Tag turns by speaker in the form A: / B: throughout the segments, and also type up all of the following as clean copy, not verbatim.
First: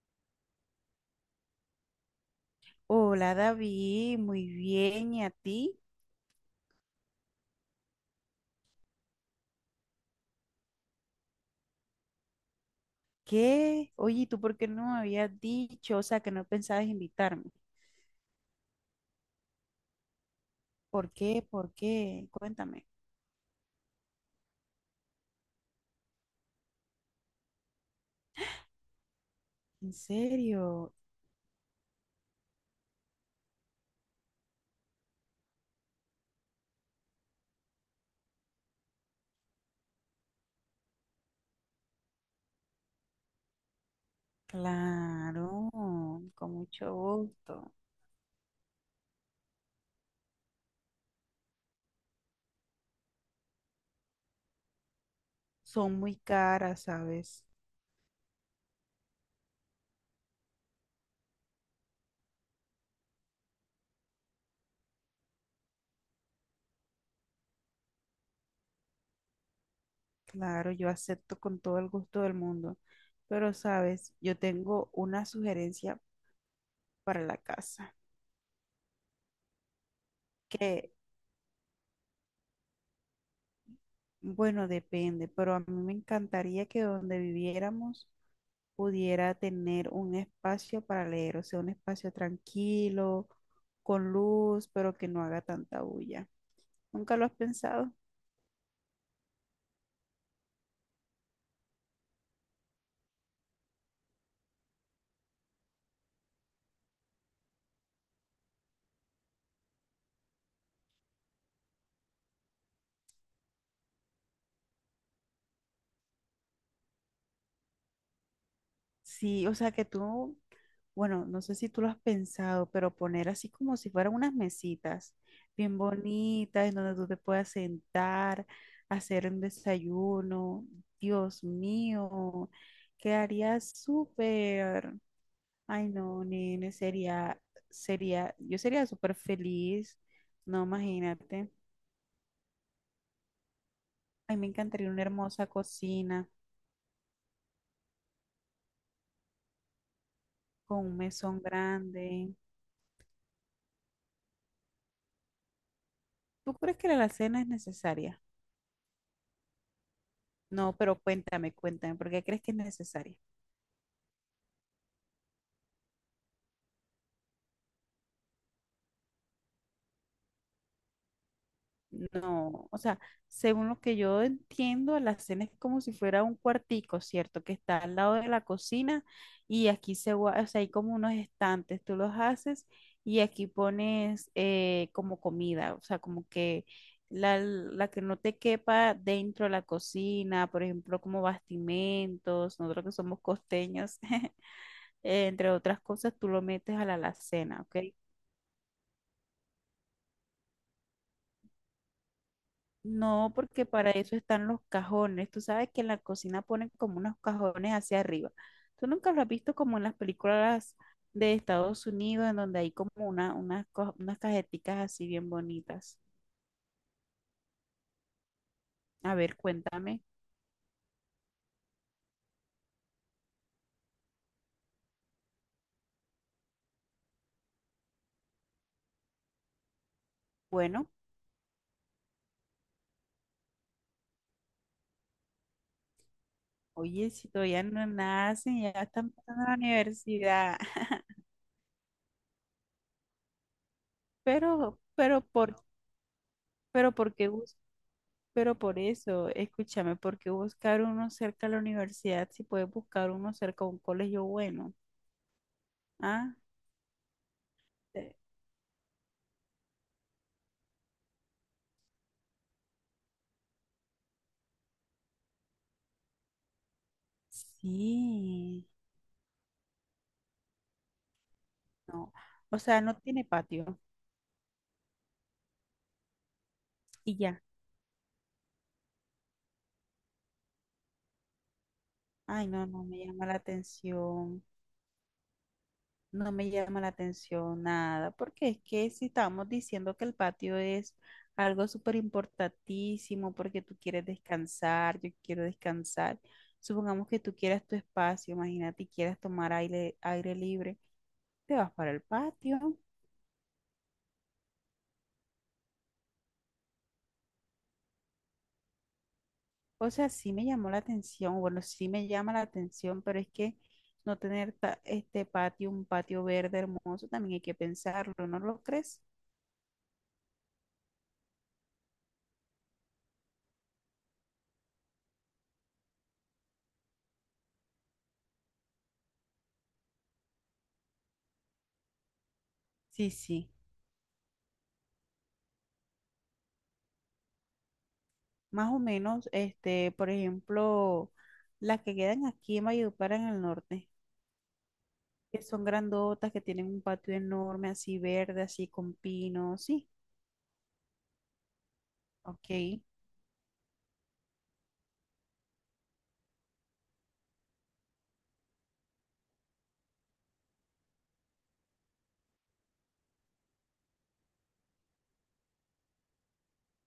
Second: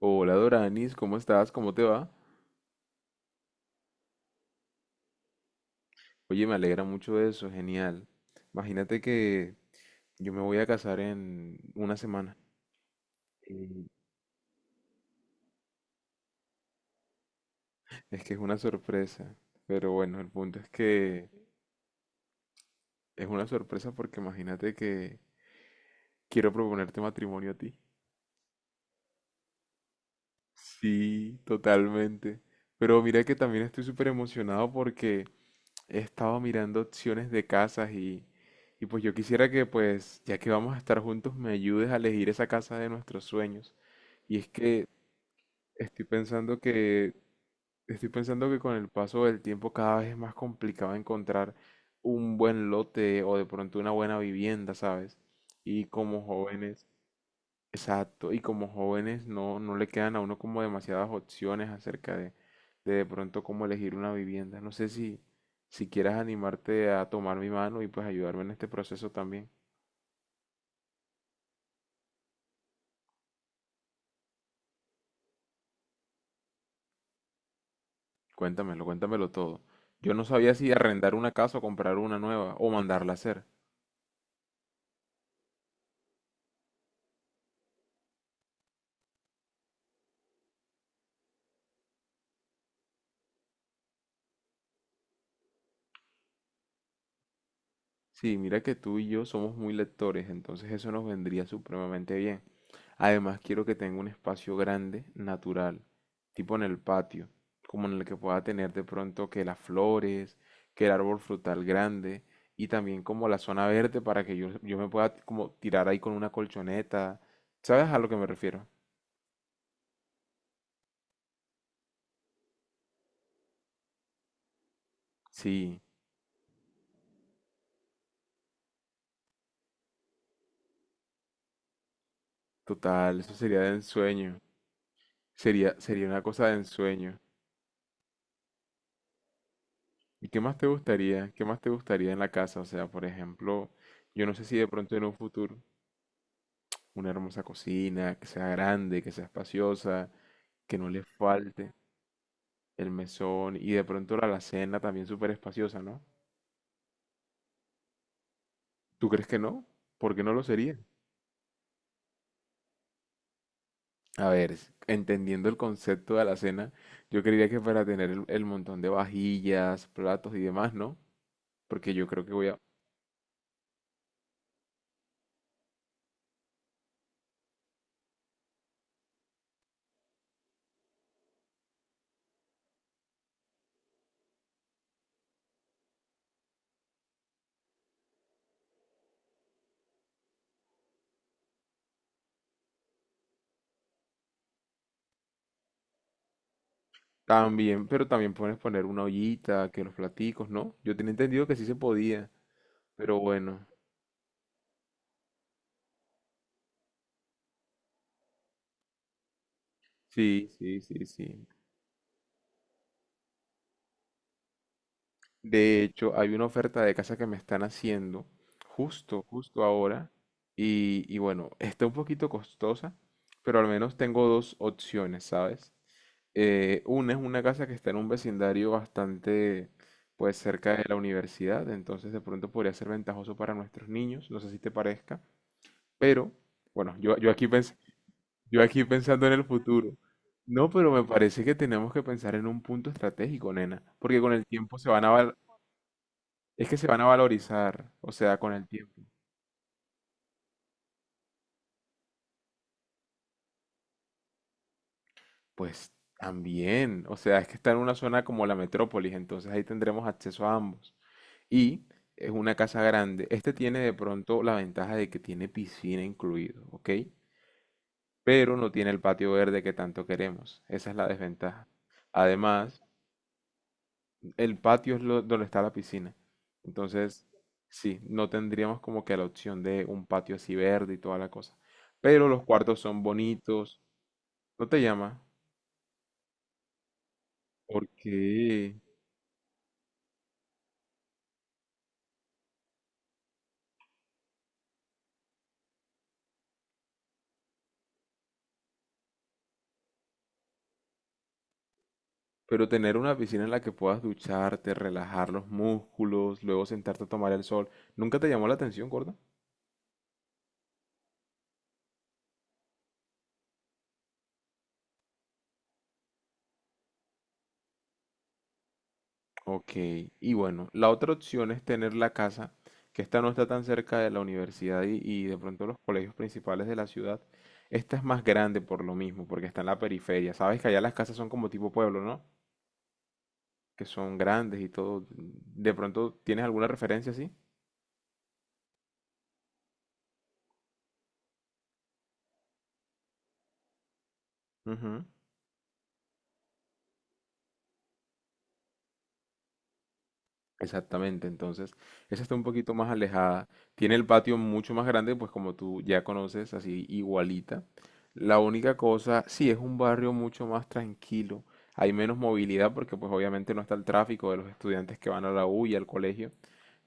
A: Hola Doranis, ¿cómo estás? ¿Cómo te va?
B: Hola David, muy bien. ¿Y a ti?
A: Oye, me alegra mucho eso, genial. Imagínate que yo me voy a casar en una semana. Y
B: ¿Qué? Oye, ¿y tú por qué no me habías dicho? O sea, que no pensabas invitarme.
A: Es que es una sorpresa, pero bueno, el punto es
B: ¿Por
A: que
B: qué? ¿Por qué? Cuéntame.
A: es una sorpresa porque imagínate que quiero proponerte matrimonio a ti.
B: ¿En serio?
A: Sí, totalmente. Pero mira que también estoy súper emocionado porque he estado mirando opciones de casas y pues yo quisiera que pues, ya que vamos a estar juntos, me ayudes a elegir esa casa de nuestros sueños. Y es que
B: Claro,
A: estoy
B: con
A: pensando
B: mucho
A: que,
B: gusto.
A: estoy pensando que con el paso del tiempo cada vez es más complicado encontrar un buen lote o de pronto una buena vivienda, ¿sabes? Y
B: Son muy
A: como
B: caras,
A: jóvenes,
B: ¿sabes?
A: Exacto, y como jóvenes no le quedan a uno como demasiadas opciones acerca de pronto cómo elegir una vivienda. No sé si quieras animarte a tomar mi mano y pues ayudarme en este proceso también.
B: Claro, yo acepto con todo el gusto del mundo. Pero, ¿sabes? Yo tengo una sugerencia para la casa.
A: Cuéntamelo, cuéntamelo todo. Yo no sabía si arrendar una casa o comprar una nueva o mandarla a hacer.
B: Bueno, depende, pero a mí me encantaría que donde viviéramos pudiera tener un espacio para leer, o sea, un espacio tranquilo, con luz, pero que no haga tanta bulla. ¿Nunca lo has pensado?
A: Sí, mira que tú y yo somos muy lectores, entonces eso nos vendría supremamente bien. Además, quiero que tenga un espacio grande, natural, tipo en el patio, como en el que pueda tener de pronto que las flores, que el árbol frutal grande y también como la zona verde para que yo me pueda como tirar ahí con una colchoneta. ¿Sabes a lo que me refiero?
B: Sí, o sea que tú, bueno, no sé si tú lo has pensado, pero poner así como si fueran unas mesitas bien
A: Sí,
B: bonitas en donde tú te puedas sentar, hacer un desayuno. Dios mío,
A: total, eso
B: quedaría
A: sería de ensueño.
B: súper.
A: Sería,
B: Ay,
A: sería una
B: no,
A: cosa de
B: nene,
A: ensueño.
B: sería, sería, yo sería súper feliz.
A: ¿Y qué más
B: No,
A: te gustaría? ¿Qué
B: imagínate.
A: más te gustaría en la casa? O sea, por ejemplo, yo no
B: Ay,
A: sé
B: me
A: si de
B: encantaría
A: pronto
B: una
A: en un
B: hermosa
A: futuro
B: cocina
A: una hermosa cocina, que sea grande, que sea espaciosa, que
B: con
A: no
B: un
A: le
B: mesón
A: falte
B: grande.
A: el mesón y de pronto la alacena también súper espaciosa, ¿no?
B: ¿Tú crees que la alacena es necesaria?
A: ¿Tú crees que no? ¿Por qué no lo
B: No,
A: sería?
B: pero cuéntame, cuéntame, ¿por qué crees que es necesaria?
A: A ver, entendiendo el concepto de alacena, yo creería que para tener el montón de vajillas, platos y demás, ¿no? Porque yo creo que voy a...
B: No, o sea, según lo que yo entiendo, la cena es como si fuera un cuartico, ¿cierto? Que está al lado de la cocina y aquí se, o sea, hay como unos estantes, tú los haces y aquí pones como comida, o sea, como que la que no te quepa dentro de la cocina, por ejemplo, como bastimentos, nosotros que somos costeños, entre otras cosas, tú lo metes a la alacena, ¿ok?
A: También, pero también puedes poner una ollita, que los platicos, ¿no? Yo tenía entendido que sí se podía. Pero
B: No, porque
A: bueno,
B: para eso están los cajones. Tú sabes que en la cocina ponen como unos cajones hacia arriba. Tú nunca lo has visto como en las
A: sí,
B: películas
A: sí, sí,
B: de
A: sí.
B: Estados Unidos, en donde hay como una, unas, unas cajeticas así bien
A: De
B: bonitas.
A: hecho, hay una oferta de casa que me están haciendo
B: A ver,
A: justo
B: cuéntame.
A: ahora. Y bueno, está un poquito costosa, pero al menos tengo dos opciones, ¿sabes? Una es una casa que está en un vecindario bastante, pues, cerca de
B: Bueno,
A: la universidad, entonces de pronto podría ser ventajoso para nuestros niños, no sé si te parezca, pero bueno,
B: oye,
A: yo,
B: si
A: yo aquí
B: todavía no
A: yo
B: nacen, ya
A: aquí
B: están
A: pensando en
B: pasando
A: el
B: a la
A: futuro.
B: universidad.
A: No, pero me parece que tenemos que pensar en un punto estratégico, nena, porque con el tiempo
B: Pero,
A: se van a
B: pero
A: val-
B: por,
A: es que se
B: pero
A: van a
B: por qué bus-
A: valorizar, o sea, con
B: pero
A: el
B: por
A: tiempo.
B: eso, escúchame, ¿por qué buscar uno cerca a la universidad si puedes buscar uno cerca a un colegio bueno?
A: Pues
B: ¿Ah?
A: también, o sea, es que está en una zona como la metrópolis, entonces ahí tendremos acceso a ambos. Y es una casa grande. Este tiene de pronto la ventaja de que tiene piscina incluido, ¿ok? Pero
B: Sí,
A: no tiene el patio verde que tanto queremos. Esa es la desventaja.
B: no. O sea,
A: Además,
B: no tiene patio
A: el patio donde está la piscina.
B: y
A: Entonces,
B: ya.
A: sí, no tendríamos como que la opción de un patio así verde y toda la cosa. Pero los
B: Ay, no,
A: cuartos
B: no me
A: son
B: llama la
A: bonitos.
B: atención.
A: ¿No te llama?
B: No me llama la atención
A: ¿Por
B: nada, porque es
A: qué?
B: que si estamos diciendo que el patio es algo súper importantísimo, porque tú quieres descansar, yo quiero descansar. Supongamos que tú quieras tu espacio, imagínate, y quieras tomar aire, aire libre, te vas para el patio.
A: Pero tener una piscina en la que puedas ducharte, relajar los músculos, luego sentarte a tomar el sol, ¿nunca te llamó la atención, gorda?
B: O sea, sí me llamó la atención, bueno, sí me llama la atención, pero es que no tener este patio, un patio verde hermoso, también hay que pensarlo, ¿no lo crees?
A: Ok, y bueno, la otra opción es tener la casa, que esta no está tan cerca de la universidad y de pronto los colegios principales de la ciudad. Esta es más grande por lo mismo, porque está en la periferia. Sabes que allá las casas son como tipo pueblo, ¿no?
B: Sí, sí,
A: Que son grandes y todo. ¿De pronto tienes alguna referencia así?
B: más o menos, este, por ejemplo, las que quedan aquí en Valledupar en el norte,
A: Ujú.
B: que son grandotas, que tienen un patio enorme, así verde, así con pinos, sí,
A: Exactamente, entonces esa está un poquito
B: ok.
A: más alejada. Tiene el patio mucho más grande, pues como tú ya conoces, así igualita. La única cosa, sí, es un barrio mucho más tranquilo. Hay menos movilidad porque pues obviamente no está el tráfico de los estudiantes que van a la U y al colegio.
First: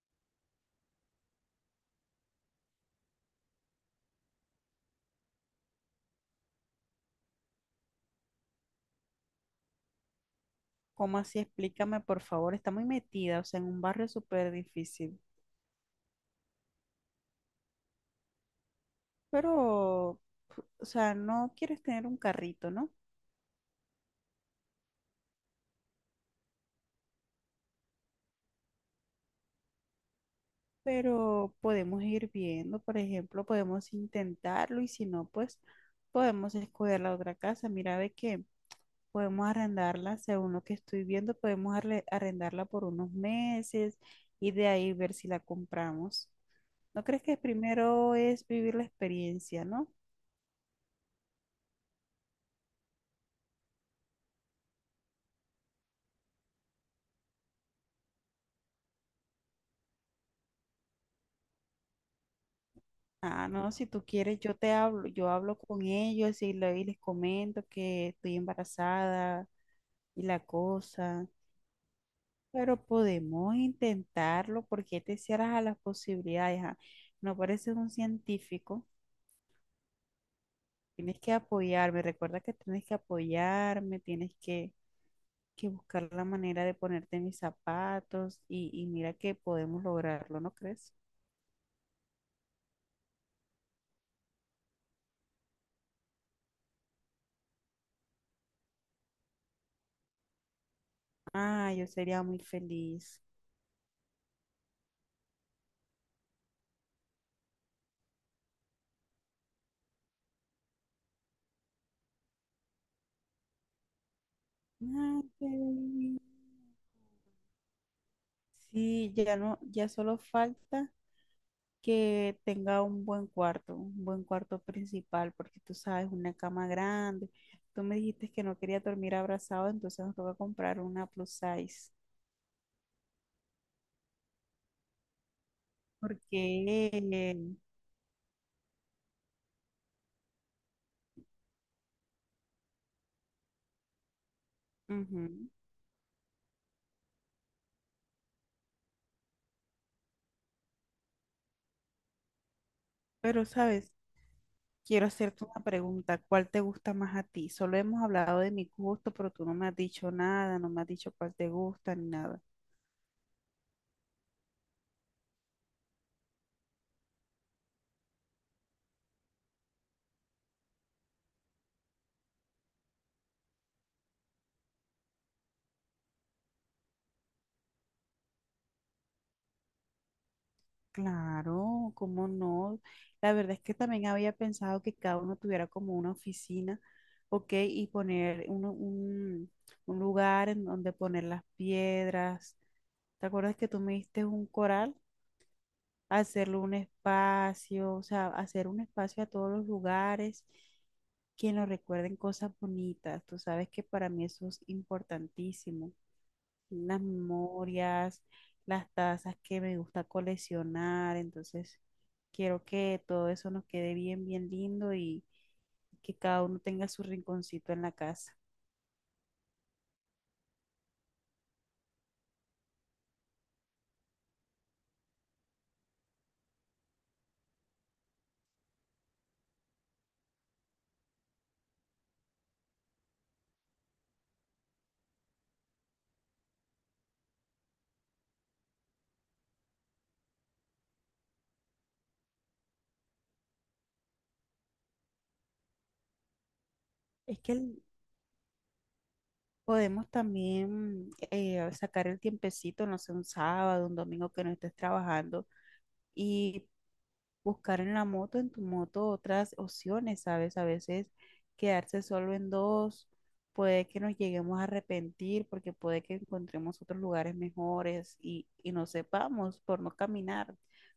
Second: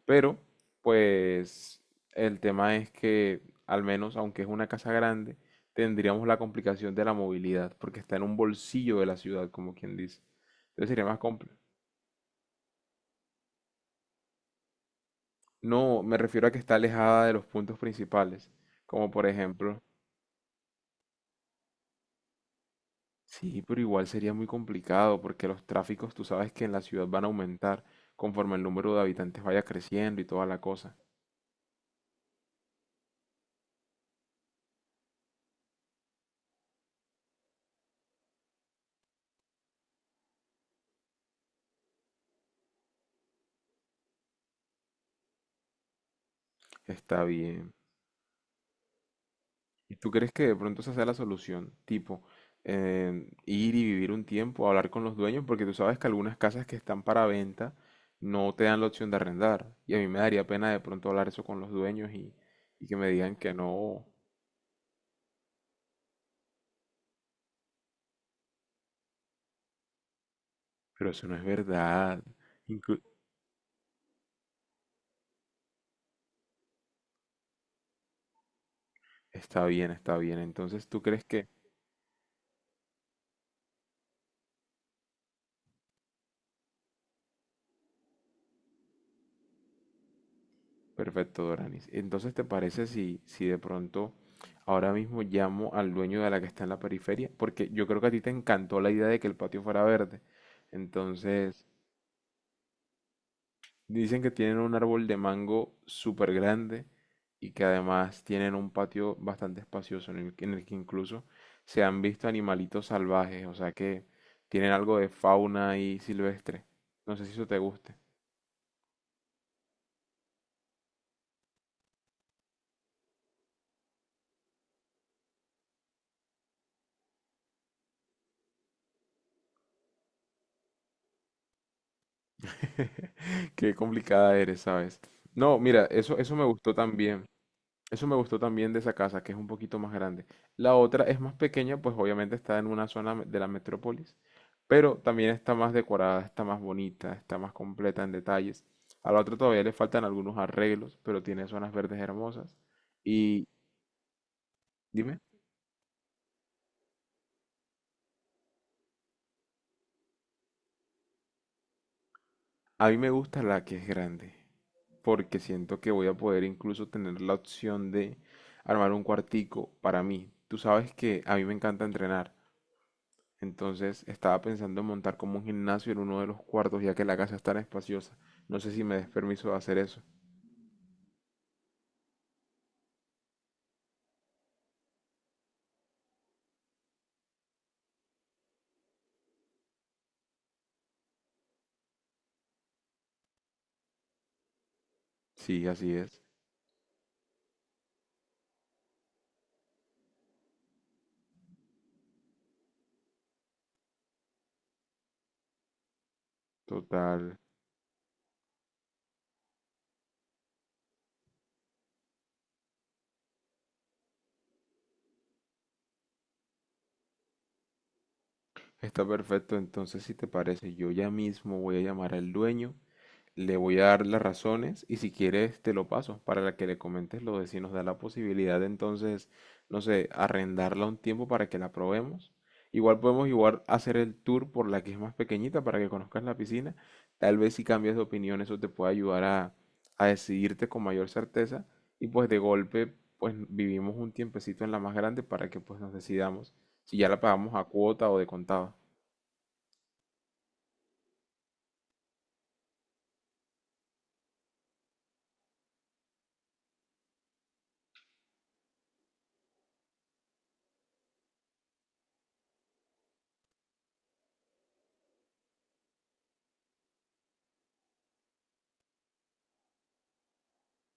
A: Pero pues el tema es que al menos, aunque es una casa grande, tendríamos la complicación de la movilidad porque está en un bolsillo de la ciudad, como quien dice. Entonces sería
B: ¿Cómo
A: más
B: así? Explícame, por favor, está muy metida, o sea, en un barrio súper difícil,
A: No, me refiero a que está alejada de los puntos principales, como por ejemplo,
B: pero, o sea, no quieres tener un carrito, ¿no?
A: sí, pero igual sería muy complicado porque los tráficos, tú sabes que en la ciudad van a aumentar conforme el número de habitantes vaya creciendo y toda la cosa.
B: Pero podemos ir viendo, por ejemplo, podemos intentarlo y si no, pues podemos escoger la otra casa. Mira, ve que podemos arrendarla, según lo que estoy viendo, podemos arrendarla por unos meses y de ahí ver si la compramos. ¿No crees
A: Está
B: que
A: bien.
B: primero es vivir la experiencia, no?
A: ¿Y tú crees que de pronto esa sea la solución? Tipo, ir y vivir un tiempo, hablar con los dueños, porque tú sabes que algunas casas que están para venta no te dan la opción de arrendar. Y a mí me daría pena de pronto hablar eso con los dueños y que me digan
B: Ah,
A: que
B: no, si tú
A: no.
B: quieres, yo te hablo, yo hablo con ellos y, y les comento que estoy embarazada y la
A: Pero eso
B: cosa.
A: no es verdad.
B: Pero
A: Inclu-
B: podemos intentarlo porque te cierras a las posibilidades. ¿Ah? No pareces un científico.
A: está bien, está bien. Entonces, ¿tú
B: Tienes
A: crees
B: que
A: que...
B: apoyarme. Recuerda que tienes que apoyarme, tienes que buscar la manera de ponerte en mis zapatos y mira que podemos lograrlo, ¿no crees?
A: Perfecto, Doranis. Entonces, ¿te parece si de pronto ahora mismo llamo al dueño de la que está en la periferia? Porque yo creo que a ti te encantó la idea de que el patio fuera verde. Entonces,
B: Ah, yo sería muy feliz.
A: dicen que tienen un árbol de mango súper grande y que además tienen un patio bastante espacioso en en el que incluso se han visto animalitos salvajes, o sea que tienen algo de
B: Ay, qué
A: fauna ahí
B: lindo.
A: silvestre. No sé si eso te guste.
B: Sí, ya no, ya solo falta que tenga un buen cuarto principal, porque tú sabes, una cama grande. Tú me dijiste que no quería dormir abrazado, entonces nos toca comprar una plus size.
A: Qué complicada eres, ¿sabes? No, mira, eso
B: Porque,
A: me gustó también. Eso me gustó también de esa casa, que es un poquito más grande. La otra es más pequeña, pues obviamente está en una zona de la metrópolis, pero también
B: ujú.
A: está más decorada, está más bonita, está más completa en detalles. A la otra todavía le faltan algunos arreglos, pero tiene zonas verdes hermosas.
B: Pero,
A: Y
B: ¿sabes? Quiero
A: dime.
B: hacerte una pregunta. ¿Cuál te gusta más a ti? Solo hemos hablado de mi gusto, pero tú no me has dicho nada, no me has dicho cuál te gusta ni nada.
A: A mí me gusta la que es grande, porque siento que voy a poder incluso tener la opción de armar un cuartico para mí. Tú sabes que a mí me encanta entrenar, entonces estaba pensando en montar como un gimnasio en uno de los cuartos, ya que la casa es tan espaciosa. No sé si me des permiso de hacer eso.
B: Claro, cómo no. La verdad es que también había pensado que cada uno tuviera como una oficina, ok, y poner un lugar en donde poner las piedras. ¿Te acuerdas que tú me diste un coral?
A: Sí, así es.
B: Hacerle un espacio, o sea, hacer un espacio a todos los lugares que nos recuerden cosas bonitas. Tú sabes que para mí eso es importantísimo, las
A: Total.
B: memorias, las tazas que me gusta coleccionar, entonces quiero que todo eso nos quede bien, bien lindo y que cada uno tenga su rinconcito en la casa.
A: Está perfecto. Entonces, si te parece, yo ya mismo voy a llamar al dueño. Le voy a dar las razones y si quieres te lo paso para que le comentes lo de si nos da la posibilidad de entonces, no sé, arrendarla un tiempo para que la probemos. Igual podemos igual hacer el tour por la que es más pequeñita para que conozcas la piscina. Tal vez si cambias de opinión eso te puede ayudar a decidirte con mayor certeza y pues de golpe pues vivimos un tiempecito en la más grande para que pues nos decidamos si ya la
B: Es que
A: pagamos a cuota o de contado.
B: podemos también sacar el tiempecito, no sé, un sábado, un domingo que no estés trabajando y buscar en la moto, en tu moto, otras opciones, ¿sabes? A veces quedarse solo en dos, puede que nos lleguemos a arrepentir porque puede que encontremos otros lugares mejores y no sepamos por no caminar.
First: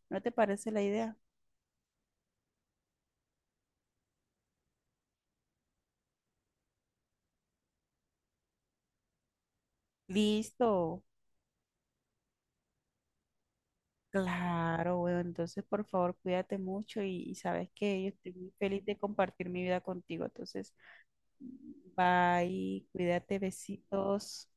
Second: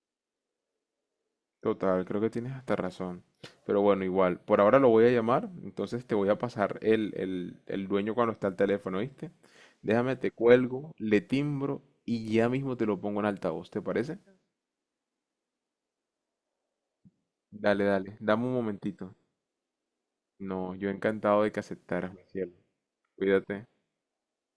B: ¿No te parece la idea?
A: Total, creo que tienes hasta razón. Pero bueno, igual, por ahora lo voy a llamar, entonces te voy a pasar el dueño cuando está al teléfono, ¿viste? Déjame, te cuelgo,
B: Listo.
A: le timbro y ya mismo te lo pongo en altavoz, ¿te parece?
B: Claro, bueno, entonces por favor cuídate mucho y sabes
A: Dale,
B: que yo
A: dale,
B: estoy
A: dame
B: muy
A: un
B: feliz de
A: momentito.
B: compartir mi vida contigo.
A: No,
B: Entonces,
A: yo encantado de que aceptaras.
B: bye, cuídate,
A: Cuídate.
B: besitos.